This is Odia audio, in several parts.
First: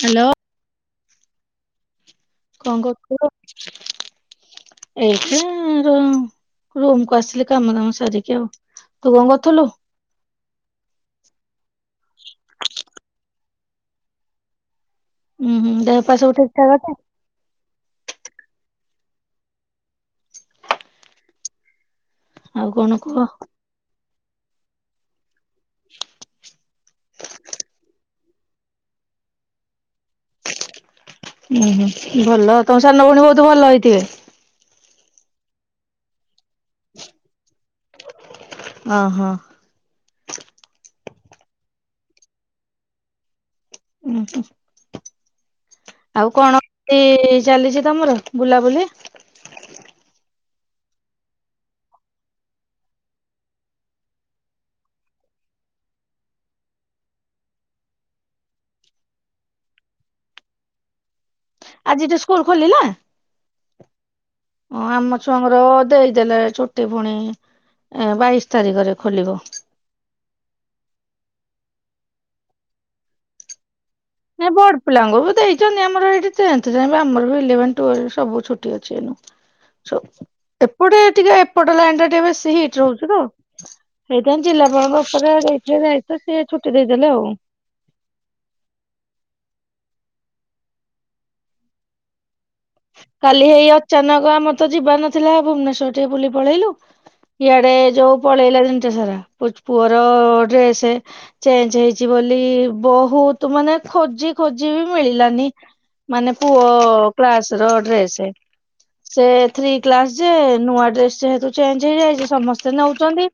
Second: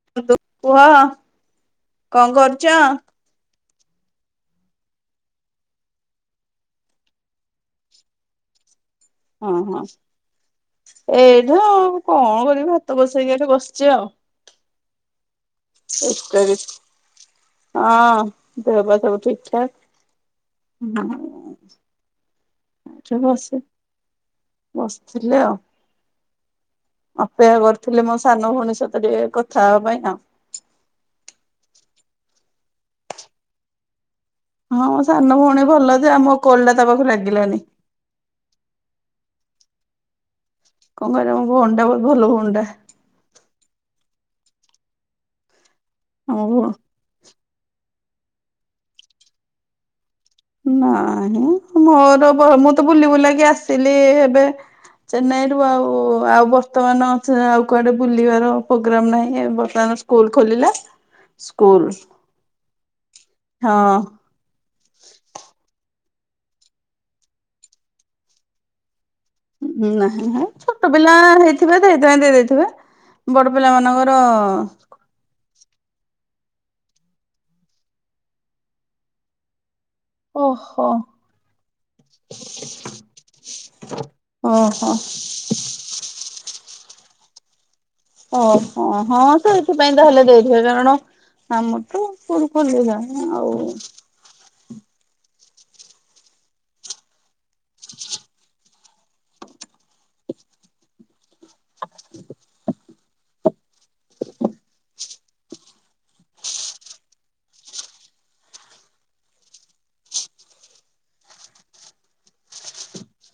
ହ୍ୟାଲୋ ୁ କୁହ କଣ କରୁଛ ଏଇଠ ର ରୁମ କୁ ଆସିଲି କାମ କାମ ସାରିକି ଆଉ ତୁ କଣ ଓ କରୁଥିଲୁ? ହଁ ଏଇଠା କଣ କରିବି ଭାତ ବସ ସେଇ ଏଠି ବସିଛି ଆଉ ହୁଁ ହଁ ଦେହା ପାଶ ଉଠିକଠାକତା ହଁ ଦେହବା ସବୁ ଠିକ ଠାକ ଆଉ କଣ ଏଠି କୁହ ବସି ବସିଥିଲି ଆଉ। ଅପେକ୍ଷା କରିଥିଲେ ମୋ ସାନ ଭଉଣୀ ସହିତ ଟିକେ କଥା ହେବା ପାଇଁନା ଉହୁଁ ଭଲ ତମ ସାନ ଭଉଣୀ ବହୁତ ଭଲ ହେଇଥିବେ? ହଁ ମୋ ସାନ ଭଉଣୀ ଭଲ ଯେ ଆମୋ କଲ୍ ଟା ତା ପାଖକୁ ଲାଗିଲାନି। ଅ ହୋ କଣ କରିବା ମୋ ଭଉଣୀ ଟା ବହୁତ ଭଲ ଭଉଣୀ ଟା ଊଂହୁଁ ଆଉ ଆମ କଣ ଭଉଣୀ। [unintelligible] ଚାଲିଛି ତମର ବୁଲାବୁଲି? ନାଇଁ ମୋର ମୁଁ ତ ବୁଲି ବୁଲାକି ଆସିଲି ଏବେ ଚେନ୍ନାଇରୁୁ ଆଉ ଆଉ ବର୍ତମାନ ଆଉ କୁଆଡେ ବୁଲିବାର ପ୍ରୋଗ୍ରାମ ନାହିଁ ବର୍ତମାନ ସ୍କୁଲ ଖୋଲିଲା। ସ୍କୁଲ ଆଜିଠୁ ସ୍କୁଲ ଖୋଲିଲା? ହଁ ଓ ଆମ ଛୁଆଙ୍କର ଦେଇଦେଲେ ଛୁଟି ପୁଣି ଏ ବାଇଶି ତାରିଖରେ ଖୋଲିବ। ହୁଁ ନାହିଁ ଛୋଟ ପିଲା ହେଇଥିବେ ସେଇଥୀପାଇଁ ଦେଇଦେଇଥିବେ ଥିବେ ବଡ ପିଲାମାନଙ୍କର ନାଇଁ ବଡ ପିଲାଙ୍ଗୁ ଦେଇ [unintelligible] ନାଇ ଆମର ଏଠି ଟେଂଥ ଯାଇ ବା ଆମର ଇଲେଭେନ୍ତଃ ଟ୍ୱେଲବ ସବୁ ଛୁଟି ଅଛି ଏଇନା। ଓହୋ ଏପଟେ ଟିକେ ଏପଟ ଲାଇନ ଟା ଟିକେ ବେଶୀ ହିଟ୍ ରହୁଛି ତ ସେଇଥି ପାଇଁ ଓହୋ ଜିଲ୍ଲାପାଳଙ୍କ ଉପରେ ଯ ଯାଇ ଦାୟିତ୍ୱ ସିଏ ଛୁଟି ଦେଇଦେଲେ ଆଉ। ଓହୋ ହଁ ତ ଏଇଥିପାଇଁ ତା ହେଲେ ଦେଇଥିବ କାରଣ ଆମ ତ ସ୍କୁଲ ଖୋଲି ଯାଏ କାଲି ଆଉ ହେଇ ଅଚାନକ ଆମର ତ ଯିବାର ନଥିଲା ଭୁବନେଶ୍ଵର ଟିକେ ବୁଲି ପଳେଇଲୁ ଇଆଡ଼େ ଯୋଉ ପଳେଇଲା ଦିନଟା ସାରା ପୁଅର ଡ୍ରେସେ ଚେଞ୍ଜେ ହେଇଛି ବୋଲି ବହୁତ ମାନେ ଖୋଜି ଖୋଜି ବି ମିଳିଲାନି ମାନେ ପୁଅ କ୍ଲାସ ର ଡ୍ରେସେ ସେ ଥ୍ରୀ କ୍ଲାସ ଯେ ନୂଆ ଡ୍ରେସ୍ ଯେହେତୁ ଚେଞ୍ଜ ହେଇଯାଇଛି ସମସ୍ତେ ନେଉଛନ୍ତି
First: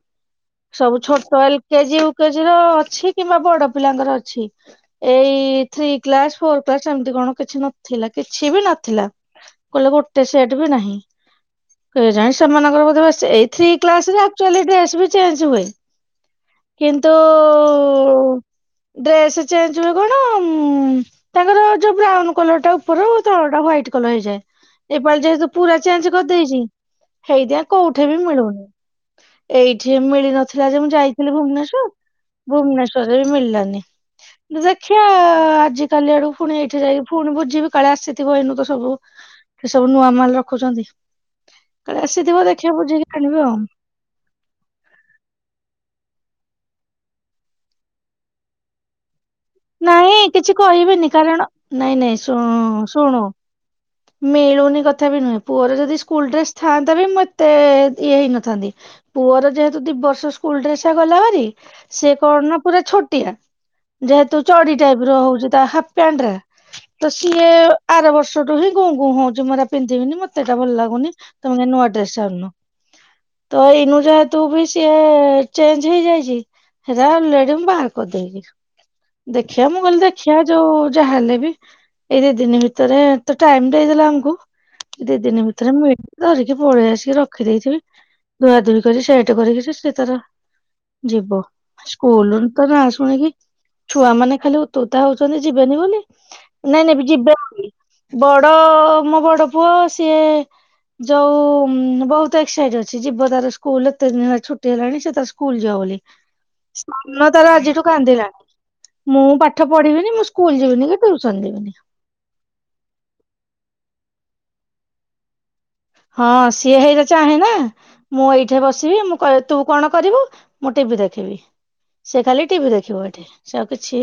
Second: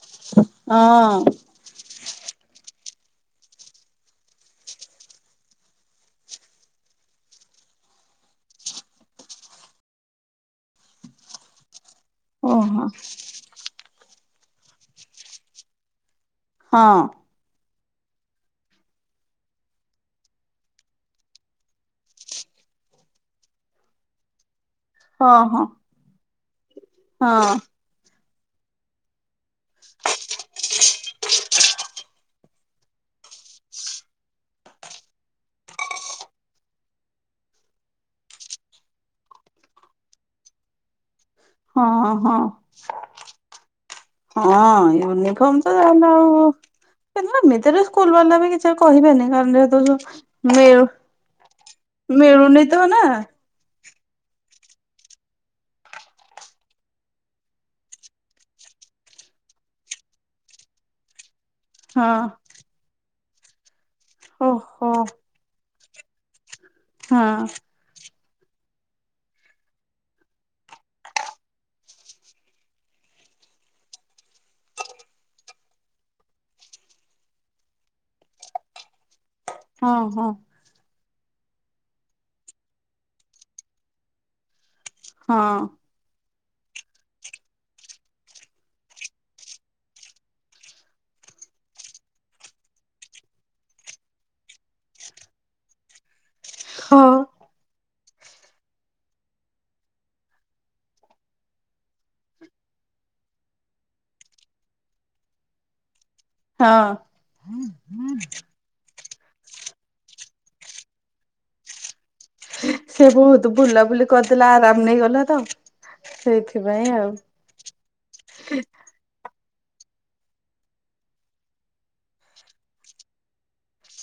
ସବୁ ହଁ ଛୋଟ L K G K G ର ଅଛି କିମ୍ବା ବଡ ପିଲାଙ୍କର ଅଛି ଏଇ ଥ୍ରୀ କ୍ଲାସ ଫୋର କ୍ଲାସ ଏମତି କଣ କିଛି ନଥିଲା କିଛି ବି ନଥିଲା କହିଲେ ଗୋଟେ ସେଟ ବି ନାହିଁ କେଜାଣି ସେମାନଙ୍କର ଓହୋ ବୋଧେ ଏ ଥ୍ରୀ କ୍ଲାସରେ ଆକଚୁଆଲି ଡ୍ରେସ ବି ଚେଞ୍ଜ ହୁଏ। କିନ୍ତୁ [unintelligible] ଡ୍ରେସ୍ ଚେଞ୍ଜ ହୁଏ କଣ ତାଙ୍କର ଯୋଉ ବ୍ରାଉନ କଲର ଟା ଉପର ତଳ ଟା ହ୍ଵାଇଟ୍ କଲର ହୋଇଯାଏ। ଏପାଳି ହଁ ଯେହେତୁ ହଁ ହଁ ପୁରା ଚେଞ୍ଜ କରିଦେଇଛି ହେଇଥି ପାଇଁ କୋଉଠି ବି ମିଳୁନି ଏଇଠି ମିଳି ନ ଥିଲା ଯେ ମୁଁ ଯାଇଥିଲି ଭୁବନେଶ୍ୱର ଭୁବନେଶ୍ଵରରେ ବି ମିଳିଲାନି ଦେଖିଆ ଆଜିିକାଲି ଆଡୁ ପୁଣି ଏଇଠି ଯାଇକି ପୁଣି ବୁଝିବି କାଳେ ଆସିଥିବ ଏନୁ ତ ସବୁ ଏ ସବୁ ନୂଆ ମାଲ ରଖୁଛନ୍ତି ହଁ କାଳେ ହଁ ଆସିଥିବ ଦେଖିବା ବୁଝିକି ଆଣିବି ଆଉ ହଁ ୟୁନିଫର୍ମ ତ [unintelligible] ଆଉ ଏମିତିରେ ସ୍କୁଲ ବାଲା ବି କିଛି ଆଉ କହିବେନି। କାରଣ ଯେହେତୁ ଯୋଉ ନାଇଁ କିଛି ମିଳୁ କହିବେନି କାରଣ ନାଇଁ ନାଇଁ ଶୁ ମିଳୁନି ତ ନା ଶୁଣୁ ମିଳୁନି କଥା ବି ନୁହେଁ ପୁଅର ଯଦି ସ୍କୁଲ ଡ୍ରେସ ଥାଆନ୍ତା ବି ମୁଁ ଏତେ ଇଏ ହେଇନଥାନ୍ତି ପୁଅର ଯେହେତୁ ଦି ବର୍ଷ ସ୍କୁଲ ଡ୍ରେସ ଗଲା ଭାରୀ ହଁ ସେ କଣ ନା ପୁରା ଛୋଟ [inaudible] ଯ ତ ଚଡି ଓହୋ ଟାଇପ ର ହଉଛି ତା ପେଣ୍ଡରେ ତ ହଁ ସିଏ ଆର ବର୍ଷ ୁ ହଁ ଗୁଁ ଗୁଁ ହଉଛି ମୁଁ ଏରା ପିନ୍ଧିବିନି ମତେଟା ଭଲ ଲାଗୁନି ତମେ ନୂଆ ଡ୍ରେସ ଆଣନ ତ ଏଇନୁ ଯେହେତୁ ବି ସିଏ ଚେଞ୍ଜ ହେଇଯାଇଛି ସେଟା [inaudible] ମୁଁ ବାହାର କରିଦେଇଛିି ଦେଖିଆ ମୁଁ ହଁ କହିଲି ହଁ ଦେଖିଆ ଯୋଉ ଯାହା ହେଲେ ବି ଏଇ ଦି ଦିନ ଭିତରେ ତ ଟାଇମ ଦେଇଦେଲା ଆମକୁ ଦି ଦିନ ହଁ ଭିତରେ ମୁଁ ଧରିକି ପଳେଇ ଆସିକି ରଖି ଦେଇଥିବି ଧୁଆଧୁଇ କରି ସେଟ କରିକି ସେ ସେ ତାର ଯିବ ସ୍କୁଲ ତ ନାଁ ଶୁଣିକି ଛୁଆ ମାନେ ଖାଲି ତୋତା ହଉଛନ୍ତି ଯିବେନି ବୋଲି ନାଇଁ ନାଇଁ ହଁ ଯିବ ବଡ ମୋ ବଡ ପୁଅ ସିଏ ଯଉ ବହୁତ ଏକ୍ସାଇଟେଡ ଅଛି ଯିବ ତାର ସ୍କୁଲ ଏତେ ଦିନ ଛୁଟି ହେଲାଣି ସେ ତାର ସ୍କୁଲ ଯିବ ବୋଲି ହଁ ସ୍ମ୍ନ ତାର ଆଜିଠୁ କାନ୍ଦିଲାଣି ମୁଁ ପାଠ ପଢିବିନି ମୁଁ ସ୍କୁଲ ଯିବିନି କି ଟସନ ଯିବିନି ସେ ବହୁତ ବୁଲାବୁଲି କରିଦେଲା ଆରାମ ନେଇଗଲା ତ ହଁ ସିଏ ସେଇଥିପାଇଁ ହେଇତ ଚାହେଁ ନା ମୁଁ ଏଇଠି ବସିବି ମୁଁ ତୁ କଣ କରିବୁ ମୁଁ ଟିଭି ଦେଖିବି ସେ ଖାଲି ଟିଭି ଦେଖିବୁ ଏଠି ସେ ଆଉ କିଛି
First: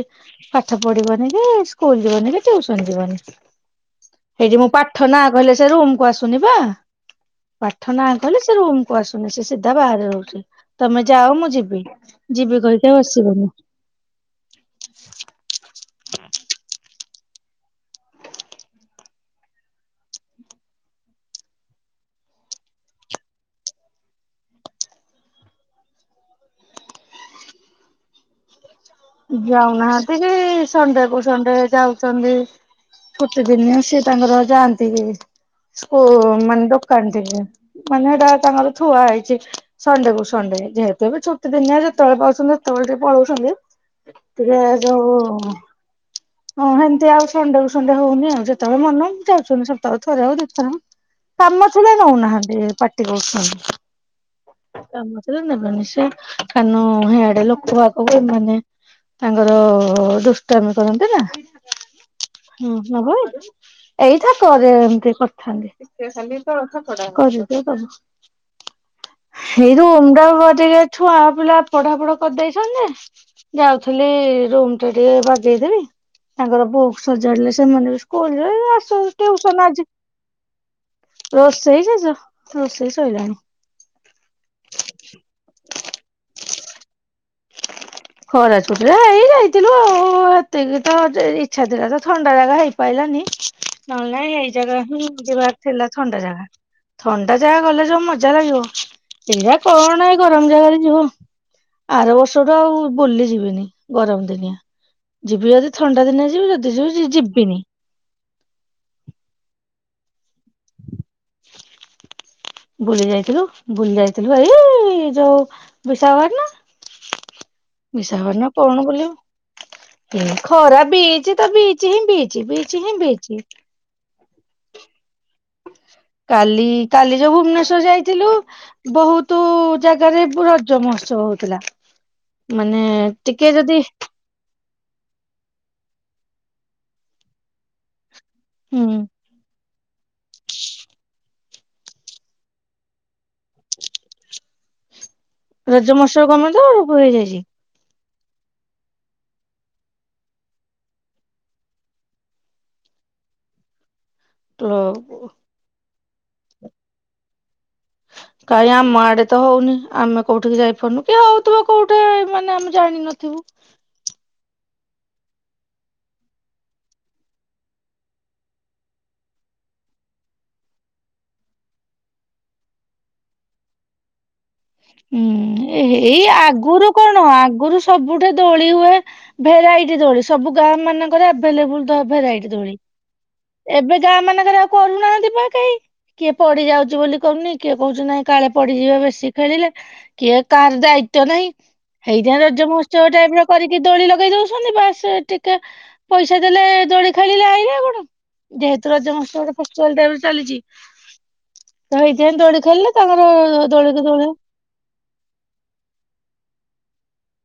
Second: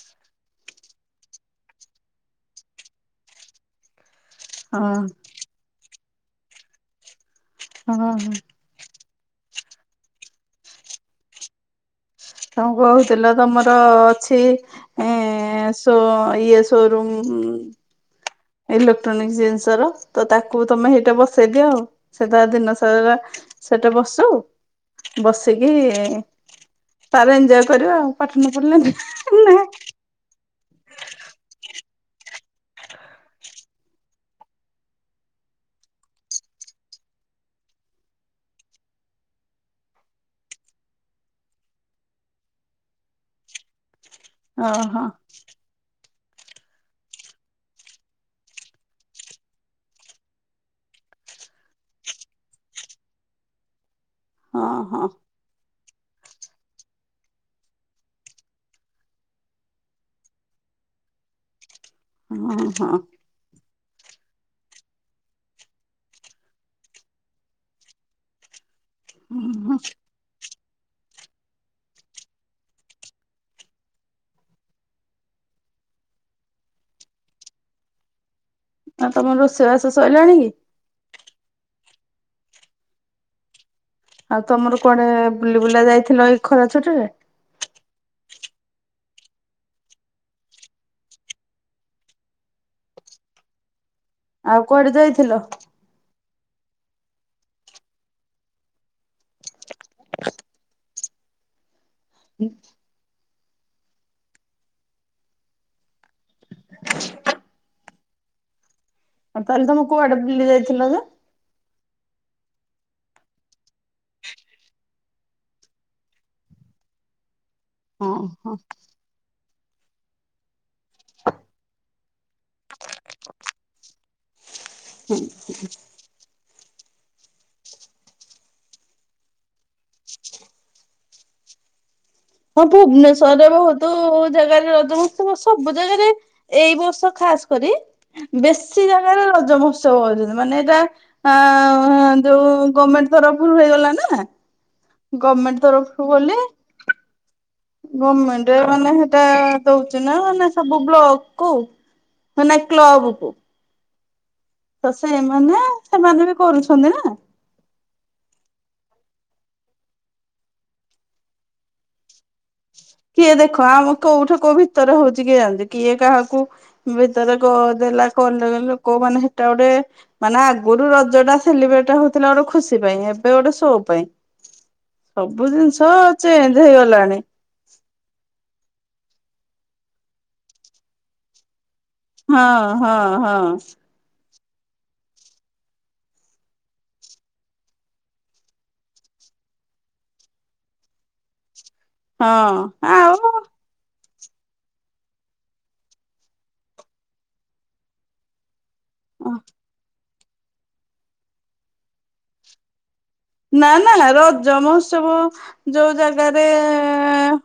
ପାଠ ପଢିବନି କି ସ୍କୁଲ ଯିବନି କିୁସନ ଯିବନି ସେଇଠି ମୁଁ ଆଉ ପାଠ ନା କହିଲ ସେ ରୁମକୁ ଆସଛି ଶୁଣିବା ହଁ ପାଠନା ହଁ କଲେ ସେ ରୁମକୁୁ ଆସୁ ସେ ସିଧା ବାହାରେ ହଉଛି ତମେ ଯାଅ ମୁଁ ଯିବି ଯିବି ତମ କହିକି ଆଉ କହୁଥିଲ ଆସିବନି ତମର ଅଛି ଏ ସୋ ଇଏ ଶୋ ରମ୍ ଇଲେକ୍ଟ୍ରୋନିକ୍ ଜିନିଷର ତ ତାକୁ ତମେ ସେଇଟା ବସେଇଦିଅ ଆଉ ସେଟା ଦିନ ସାରା ସେଟା ବସୁ ବସିକି ତାର ଏଞ୍ଜୟ କରିବା ଆଉ ପାଠନ ପଢିଲେନି ଯାଉନାହାନ୍ତି ସେ ସଣ୍ଡେ କୁ ସଣ୍ଡେ ଯାଉଛନ୍ତି ଛୁଟି ଦିନିଆ ସିଏ ତାଙ୍କର ଯାଆନ୍ତି କି ସ୍କୁଲ ମାନେ ଦୋକାନ ଟିକେ ମାନେ ସେଟା ତାଙ୍କର ଛୁଆ ହେଇଛି ସଣ୍ଡେ କୁ ସଣ୍ଡେ ଯେହେତୁ ଏ ଛୁଟି ଦିନିଆ ଯେତେବେଳେ ପାଉଛନ୍ତି ସେତେବେଳେ ଟିକେ ପଳଉଛନ୍ତି ତବେ ଓହୋ। ହଁ ସେମିତି ଆଉ ସଣ୍ଡେକୁୁ ସଣ୍ଡେ ହଉନି ଆଉ ଯେତେବେଳେ ମନ ଯାଉଛନ୍ତି ସପ୍ତାହ ବଳେ ଥରେ ଆଉ ଦେଥର କାମ ଥିଲା ନଉନାହାନ୍ତି ପାଟି କରଛନ୍ତି ହଁ ହଁ କାମଛ ନେବେ ନିଶ୍ଚ କାନ ସେଆଡେ ଲୋକ ଆଗକୁ ଏମାନୋନେ ତାଙ୍କର ଦୁଷ୍ଟର୍ମ କରନ୍ତି ସେ ହଁ ହଁ ହୁଁ ନଗଏ ଏଇଟା ତରେ ଏମତି କରିଥାନ୍ତି ଏଇ ହଁ ରୁ ଓମଟା ବଟ ଛୁଆ ପିଲା ପଢାପଢା କରିଦେଇଛନ୍ତି ଯାଉଥିଲି ରୁମ ଟା ଟିକେ ବାଜେଇଦେବି ତାଙ୍କର ବୋଉ ସଜାଡିଲେ ସେମାନେ ବି ସ୍କୁଲ ଆଉ ତମର ଆସଉସନ୍ ଆଜି ରୋଷେଇବାସ ସରିଲାଣି କି? ର ସେଇ ଯଜ ରୋଷେଇ ଶୋଇଲାଣି ଆଉ ତମର କୁଆଡେ ବୁଲି ବୁଲା ଯାଇଥିଲ ଏଇ ଖରା ଛୁଟିରେ? ଖରାଜ କଟରେ ହେଇ ଯାଇଥିଲୁ ଆଉ ଏତିକି ତ ଇଚଛା ଥିଲା ତ ଥଣ୍ଡା ଜାଗା ହେଇପାରିଲାନି ନହେଲେ ନାାଇଁ ଏଇ ଆଉ ଜାଗା କୁଆଡେ ହିଁ ଯାଇଥିଲ ଯିବାର ଥିଲା ଥଣ୍ଡା ଜାଗା ଥଣ୍ଡା ଜାଗା ଗଲେ ଯୋଉ ମଜା ଲାଗିବ ସେଟା କ ନା ଗରମ ଜାଗାରେ ଯିବ ଆର ା ଆଉ ବୁଲିଯିବ ଗରମ ଦିନିଆ ଯିବି ଯଦି ଥଣ୍ଡା ଦିନିଆ ଯିବି ଯଦି ଯିବି ଯିବିନି ଆଉ ତାହେଲେ ତମକୁ କୁଆଡେ ବଲି ଯାଇଥିଲ ତ ବୁଲି ଯାଇଥିଲୁ ବୁଲି ଯାଇଥିଲୁ ଏଇ ଯୋଉ ବିଶାଘଟ ନା ହଁ ବିଶାକପଟଣ ନା ହଁ କଣ ବୁଲିବ ଖରା ବିଚ୍ ତ ବିଚ୍ ହିଁ ବିଚ୍ ହିଁ ବିଚ୍ ତ ହୁଁ ହ କାଲି କାଲି ଯୋଉ ଭୁବନେଶ୍ଵର ଯାଇଥିଲୁ ବହୁତ ଜାଗାରେ ରଜ ମହୋତ୍ସବ ହଉଥିଲା ହଁ ମାନେ ଟିକେ ଭୁବନେଶ୍ଵରରେ ଯଦି ବହୁତ ଜାଗାରେ ର ସମସ୍ତେ ସବୁ ଜାଗାରେ ଏଇ ବର୍ଷ ଖାସ କରି ବେଶୀ ହୁଁ ଜାଗାରେ ରଜ ମହୋତ୍ସବ ହଉଛନ୍ତି ମାନେ ଏଇଟା ଆ ଯୋଉ ଗଭମେଣ୍ଟ ତରଫରୁ ହେଇଗଲା ନା ଗଭର୍ଣମେଣ୍ଟ ରଜ ମହୋତ୍ସବ ତ [unintelligible] ହେଇଯାଇଛି ଗମେଣ୍ଟରେ ମାନେ ସେଟା ଦଉଛି ନା ମେ ସବୁ ବ୍ଲକ୍ କୁ ମାନେ କ୍ଲୋବ କୁ ତ ସେ ଏମାନେ ସେମାନେ ବି କରୁଛନ୍ତି ନା ଭାଇ ଆମ ଆଡେ ତ ହଉନି ଆମେ କୋଉଠିକି ଯାଇପାରୁନୁ କି ହଉଥିବ କୋଉଠି ମାନେ ଆମେ କିଏ ଜାଣିନଥିବୁ। ଦେଖ ଆମ କୋଉଠୁ କ ଭିତ ଭିତରେ ହଉଛି କିଏ ଜା କିଏ କାହାକୁ ଭିତରେ ଦେଲା କ ଲୋକ ମାନେ ସେଟା ଗୋଟେ ମାନେ ଆଗରୁ ରଜ ଟା ସେଲିବ୍ରେଟ ହଉଥିଲା ଗୋଟେ ଖୁସି ପାଇଁ ଏବେ ଗୋଟେ ସୋ ପାଇଁ ସବୁ ହୁଁ ଜିନିଷ ଏଇ ଚେଞ୍ଜ ଆଗରୁ ହେଇଗଲାଣି କଣ ଆଗରୁ ସବୁଠେ ଦୋଳି ହୁଏ ଭେରାଇଟି ଦୋଳି ସବୁ ଗାଁ ମାନଙ୍କରେ ଆଭେଲେବୁଲ ହଁ ଭେରାଇଟି ଦୋଳି ହଁ ହଁ ଏବେ ଗାଁ ମାନେ ଆଉ କରୁନା [unintelligible] ପଡି ଯାଉଛି ବୋଲି କରୁନି କିଏ କହୁଛି ନାଇଁ କାଳେ ପଡିଯିବ ବେଶୀ ଖେଳିଲେ କିଏ କାହାର ଦାୟିତ୍ବ ନାହିଁ ଏଇଟା ରଜ ହଁ ମହୋତ୍ସବ ଟାଇପ ର ଆଉ କରିକି ଦୋଳିି ଲଗା ପଗେଇ ଦଉଛନ୍ତି ବାସ ଟିକେ ପଇସା ଦେଲେ ଦୋଡି ଖେଳିଲେ ଆଇିଲେ କଣ ଯେହେତୁ ରଜ ମହୋତ୍ସବ [unintelligible] ଚାଲିଛି ତ ହେଇଥା ଦୋଡି ଖେଳିଲେ ତାଙ୍କର ଦଳକୁ ଦୋଳେ ଯମୋତ୍ସବ ଯୋଉ ଜାଗାରେ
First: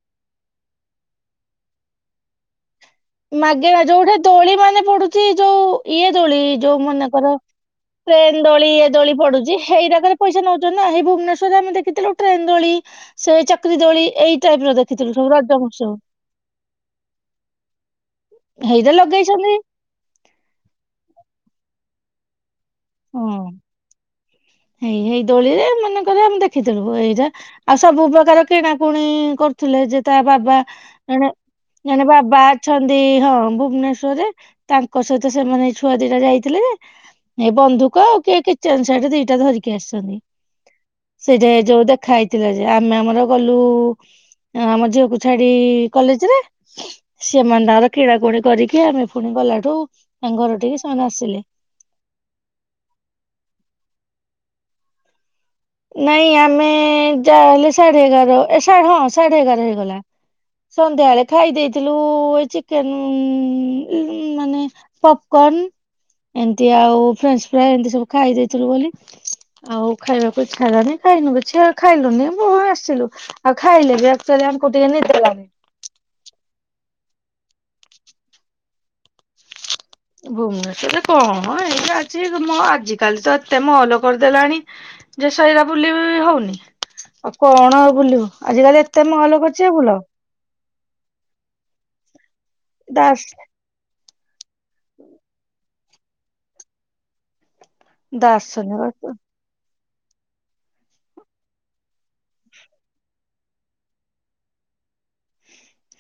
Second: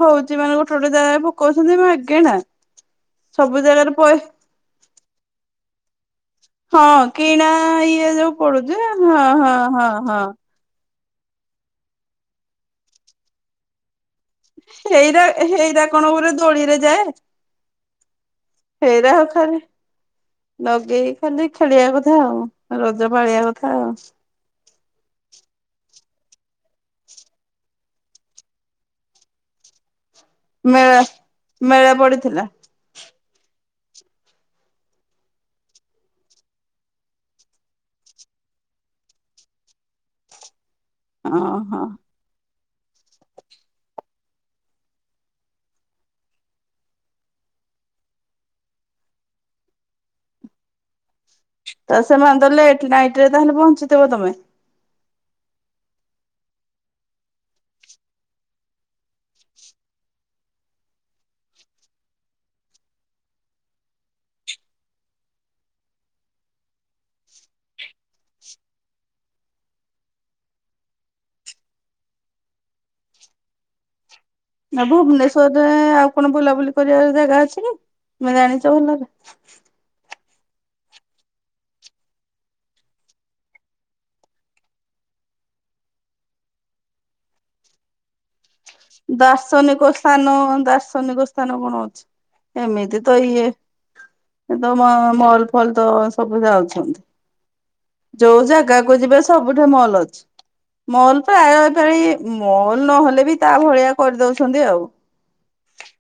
ହଉଛି ମାନେ ଗୋଟେ ଗୋଟେ ଜାଗା ପକଉଛନ୍ତି ଆଗଞ ନା ମାଗେ ଯୋଉଠା ତୋଳି ମାନେ ପଡୁ ଯଉ ଇଏ ଦୋଳି ଯୋଉ ହଁ ମାନଙ୍କର କିଣା ଇଏ ଯୋଉ ଟ୍ରେନ୍ ଦୋଳି ପଡୁଛି ଏ ଦୋଳି ହଁ ହଁ ପଡୁଛି ହଁ ଏଇଟାକରେ ହଁ। ପଇସା ନଉଛନ୍ତି ଭୁନେଶ୍ବରରେ ଆମେ ଦେଖିଥିଲୁ ଟ୍ରେନ ଦୋଳି ସେ ଚକ୍ରି ଦୋଳି ଏଇ ଟାଇପ ର ଦେଖିଥିଲୁ ଏଇଟା ସବୁ ରଜ ହେଇଟା ମହୋତ୍ସବ କଣ ଉପରେ ଦୋଳିରେ ଯାଏ ହେଇଟା ଫେର ଆଉ ଲଗେଇଛନ୍ତି ଖରେ ଲଗେଇ ଖାଲି ଖେଳିବା କଥା ଆଉ ରଜ ହଁ ପାଳିଆ କଥା ଆଉ ହେଇ ହେଇ ଦୋଳିରେ ମନେକର ଆମେ ଦେଖିଥିଲୁୁ ଏଇଟା ଆଉ ସବୁ ପ୍ରକାର କିଣାକୁଣି କରୁଥିଲେ ଯେ ତା ବାବା ମେଳା ଜଣେ ମେଳା ଜଣେ ବାବା ପଡିଥିଲା ଅଛନ୍ତି ହଁ ଭୁବନେଶ୍ଵରରେ ତାଙ୍କ ସହିତ ସେମାନେ ଛୁଆ ଦିଟା ଯାଇଥିଲେ ଯେ [unintelligible] ବନ୍ଧୁକ ଆଉ କିଏ କିଚେନ୍ ସେଟ୍ ଦିଟା ଧରିକି ଆସିଛନ୍ତି ସେଯାଏ ଓହୋ ଯୋଉ ଦେଖା ହେଇଥିଲା ଆମେ ଆମର ଗଲୁ ଆମ ଝିଅକୁ ଛାଡି କଲେଜ ରେ ସେମାନେ ତାଙ୍କର କିଣା କୁଣି କରିକି ଆମେ ଫୁଣି ଗଲାଠୁ ତାଙ୍କ ଘର ଠିକି ସେମାନେ ଆସିଲେ ତ ସେମାନେ ତ ଲେଟ ନାଇଟ୍ ରେ ତାହେଲେ ପହଞ୍ଚିଥବ ତମେ ନାଇଁ ଆମେ ଯାହେଲେ ସାଢେ ଏଗାର ଏ ହଁ ସାଢେ ଏଗାର ହେଇଗଲା ସନ୍ଧ୍ୟାବେଳେ ଖାଇ ଦେଇଥିଲୁ ଏ ଚିକେନ୍ ମାନେ ପପକନ୍ ଏମତି ଆଉ ଫ୍ରେଞ୍ଚ ଫ୍ରାଏ ଏମତି ସବୁ ଖାଇ ଦେଇଥିଲୁ ବୋଲି ଆଉ ଖାଇବାକୁ ଇଚ୍ଛା ହେଲାନି ଖାଇନୁ କିଛି ଆଉ ଖାଇଲୁନି ମୁଁ ଆସିଲୁ ଆଉ ଖାଇଲେ ବି ଆକ୍ଚୁଆଲି ଆମକୁ ନା ଟିକେ ନିଦ ଲାଗେ। ଭୁବନେଶ୍ୱର୍ ରେ ଆଉ କଣ ବୁଲାବୁଲି [unintelligible] ଜାଗା ଅଛି କି ମୁଁ ଜାଣିଛ ଭଲରେ ଭୁବନେଶ୍ଵରରେ କଣ ଏୟା ଅଛି ମ ଆଜିକାଲି ତ ଏତେ ମଲ୍ କରିଦେଲାଣି ଯେ ସେଇରା ବୁଲି ହଉନି କଣ ଆଉ ବୁଲିବୁ ଆଜିକାଲି ଏତେ ମଲ କରିଛି ଆଉ ବୁଲ ଦାର୍ଶନିକ ସ୍ଥାନ ଦାର୍ଶନିକ ସ୍ଥାନ କଣ ଅଛି ଏମିତି ତ ଦାସ ଇଏ ଏ ତ ମ ମଲ୍ ଫଲ୍ ତ ସବୁ ଯାଉଛନ୍ତି ଯୋଉ ଜାଗାକୁ ଦାର୍ଶନିକ ଯିବେ ସବୁଠେ ମଲ୍ ମଲ୍ ପ୍ରାୟ [unintelligible] ମଲ୍ ନହେଲେ ବି ତା ଭଳିଆ କରିଦଉଛନ୍ତି ଆଉ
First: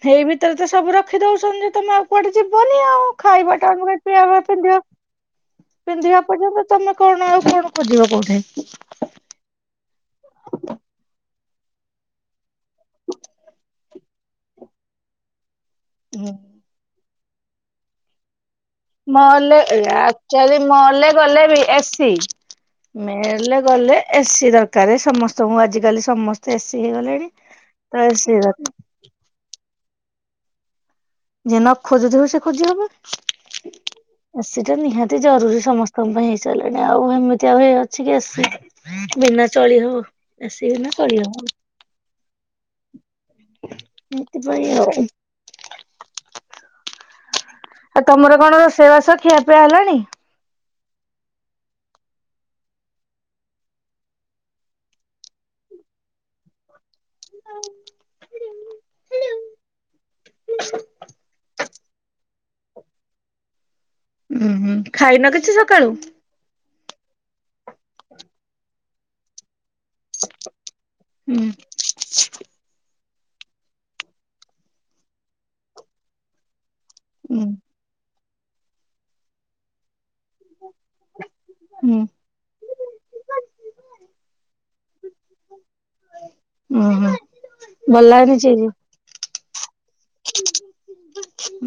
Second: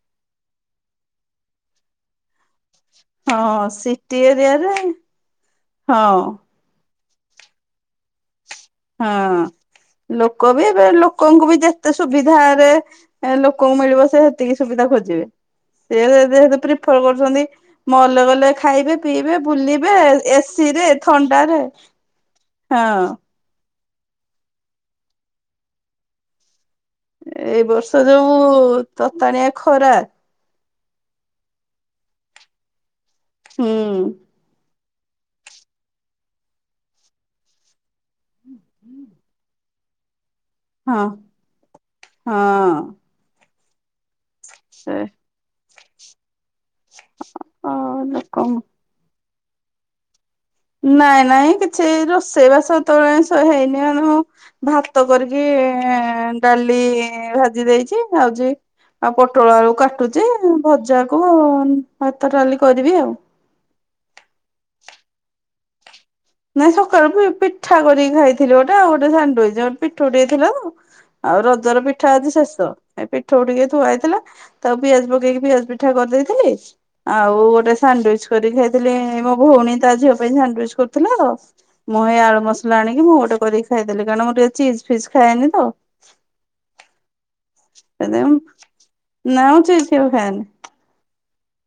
ହେଇ ଭିତରେ ତ ସବୁ ରଖି ଦଉସନ୍ତି ତମେ ଆଉ କୁଆଡେ ଯିବନି ଆଉ ଖାଇବା ହଁ ଟା [unintelligible] ସିଟି ଏରିଆରେ ପିନ୍ଧିବା ହଁ ପିନ୍ଧିବା ପର୍ଯ୍ୟନ୍ତ ତମେ କଣ ନା ଆଉ କଣ ଖୋଜିବ କୋଉଠେ ହଁ ଲୋକ ବି ଏବେ ଲୋକଙ୍କୁ ବି ଯେତେ ସୁବିଧାରେ ଲୋକଙ୍କୁ ମିଳିବ ସେ ହେତିକି ସୁବିଧା ଖୋଜିବେ ସେ ଯେହେତୁ ପ୍ରିଫର [unintelligible] [unintelligible] ମଲ ଗଲେ ଖାଇବେ ପିଇବେ ମଲେ ବୁଲିବେ ଆଚାରୀ ଏସିି ରେ ମଲେ ଗଲେ ଥଣ୍ଡାରେ ବି ଏସି ହଁ। ମେଲେ ଗଲେ ଏସିି ଦରକାରେ ସମସ୍ତଙ୍କୁ ଆଜିକାଲି ସମସ୍ତେ ଏସି ହେଇଗଲେଣି। ଏଇ ତ ବର୍ଷ ଯୋଉଁ ତତାଣିଆ ଖ ଖରା ଯେ ନ ଖୋଜୁଥିବ ସେ ଖୋଜି ହବନି ହୁଁ ଏଇଟା ନିହାତି ଜରୁରୀ ସମସ୍ତଙ୍କ ପାଇଁ ହେଇସାରିଲାଣି ଆଉ ଏମିତି ଆଉ ହେଇ ଅଛି କି ଏ ସି ବିନା [unintelligible] ତଳି ହବ ରସେଇ ବିନା ହଁ [unintelligible] ହଁ ସେଥିପାଇଁ ସେ ଆଉ [inaudible] ଆଉ ତମର ଲୋକ କଣ ରୋଷେଇ ବାସ ଖିଆ ପିଆ ହେଲାଣି ନାଇଁ ନାଇଁ କିଛି ରୋଷେଇ ବାସତେବେଳେ ହେଇନି ଆଣୁ ଭାତ କରିକି ଡାଲି ଭାଜି ଦେଇଛି ଆଉଛି ଆଉ ପୋଟଳ ଆକୁ କାଟୁଛି ଭଜା କୁ ହାତ ଟଡାଲି କରିବି ଆଉ ହୁଁ ଖାଇନ କିଛି ସକାଳୁ ନାଇଁ ସକାଳୁ ପିଠା କରିକି ଖାଇଥିଲି ଗୋଟେ ଆଉ ଗୋଟେ ସାଣ୍ଡୁଇ ପିଠା ଉଠେଇଥିଲା ଆଉ ହୁଁ ରଜର ପିଠା ଆଜି ଶେଷ ଏ ପିଠା ଉଠିକି ଧୁଆଇଥିଲା ତାକୁ ପିଆଜ ପକେଇକି ପିଆଜ ପିଠା କରିଦେଇଥିଲି ଆଉ ହୁଁ ଗୋଟ ସାଣ୍ଡ କରି ଖାଇଥିଲି ଏ ମୋ ଭଉଣୀ ତା ଝିଅ ପାଇଁ ଷଣ୍ଡୁଏଜ କରୁଥିଲି। ମୁଁ ହୁଁ ଏଇ ଆଳୁ ମସଲା ଆଣିକି ମୁଁ ଗୋଟେ କରିକି ଖାଇଦେଲି କାରଣ ମୁଁର ଟିକେ ଚିଜ ଫିଜ ଖାଏନି ତ ବଲି ସେରି- ନାଁଉଛି କେଉ ଫନ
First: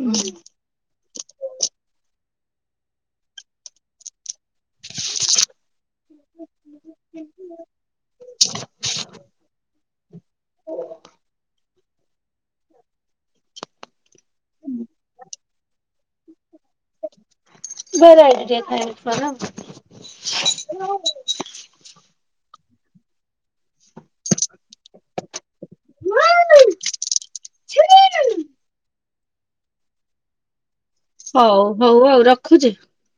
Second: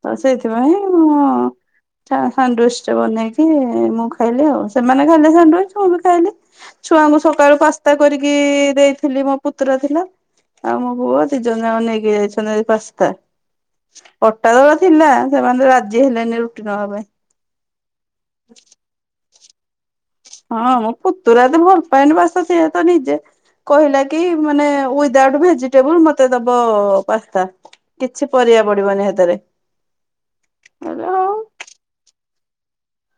ତ ସେଇଥିପାଇଁ ସନ୍ତୁଷ୍ଟ ବନେଇକି ମୁଁ ଖାଇ ଆଉ ସେମାନେ ଖାଇଲେ ସାଣ୍ଡଚ ମୁଁ ବି ଖାଇଲି ଛୁଆଙ୍କୁ ସକାଳୁ ପାସ୍ତା କରିକି ଦେଇଥିଲି ମୋ ପୁତ୍ରା ଥିଲା ଆଉ ମୋ ପୁଅ ଦି ଜଣ ଯ ନେଇକ ଯାଇଛନ୍ତି ପାସ୍ତା ପଟା ତଳ ଥିଲା ସେମାନେ ରାଜି ହେଲେନି ରୁଟି ନବା ପାଇଁ ଭେରାଇଟି ଟିକେ ଖାଇବାକୁ କର। ହଁ ମୁ ପୁତୁରା ତ ଭଲ ପାଏନି, ବସ ସେ ନିଜେ କହିଲା କି ମାନେ ଦାଉଟ ଭେଜିଟେବୁଲ ମତେ ଦବ ପାସ୍ତା କିଛି ପରିବା ପଡିବ ନିହାରେ ହଉ ହଉ ହଉ ରଖୁଛି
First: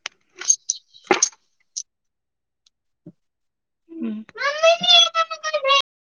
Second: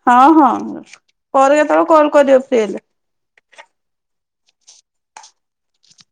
ହଁ ହଁ ପରେ କେତେବେଳେ କର କରିବ ଫ୍ରୀ ହେଲେ। ହୁଁ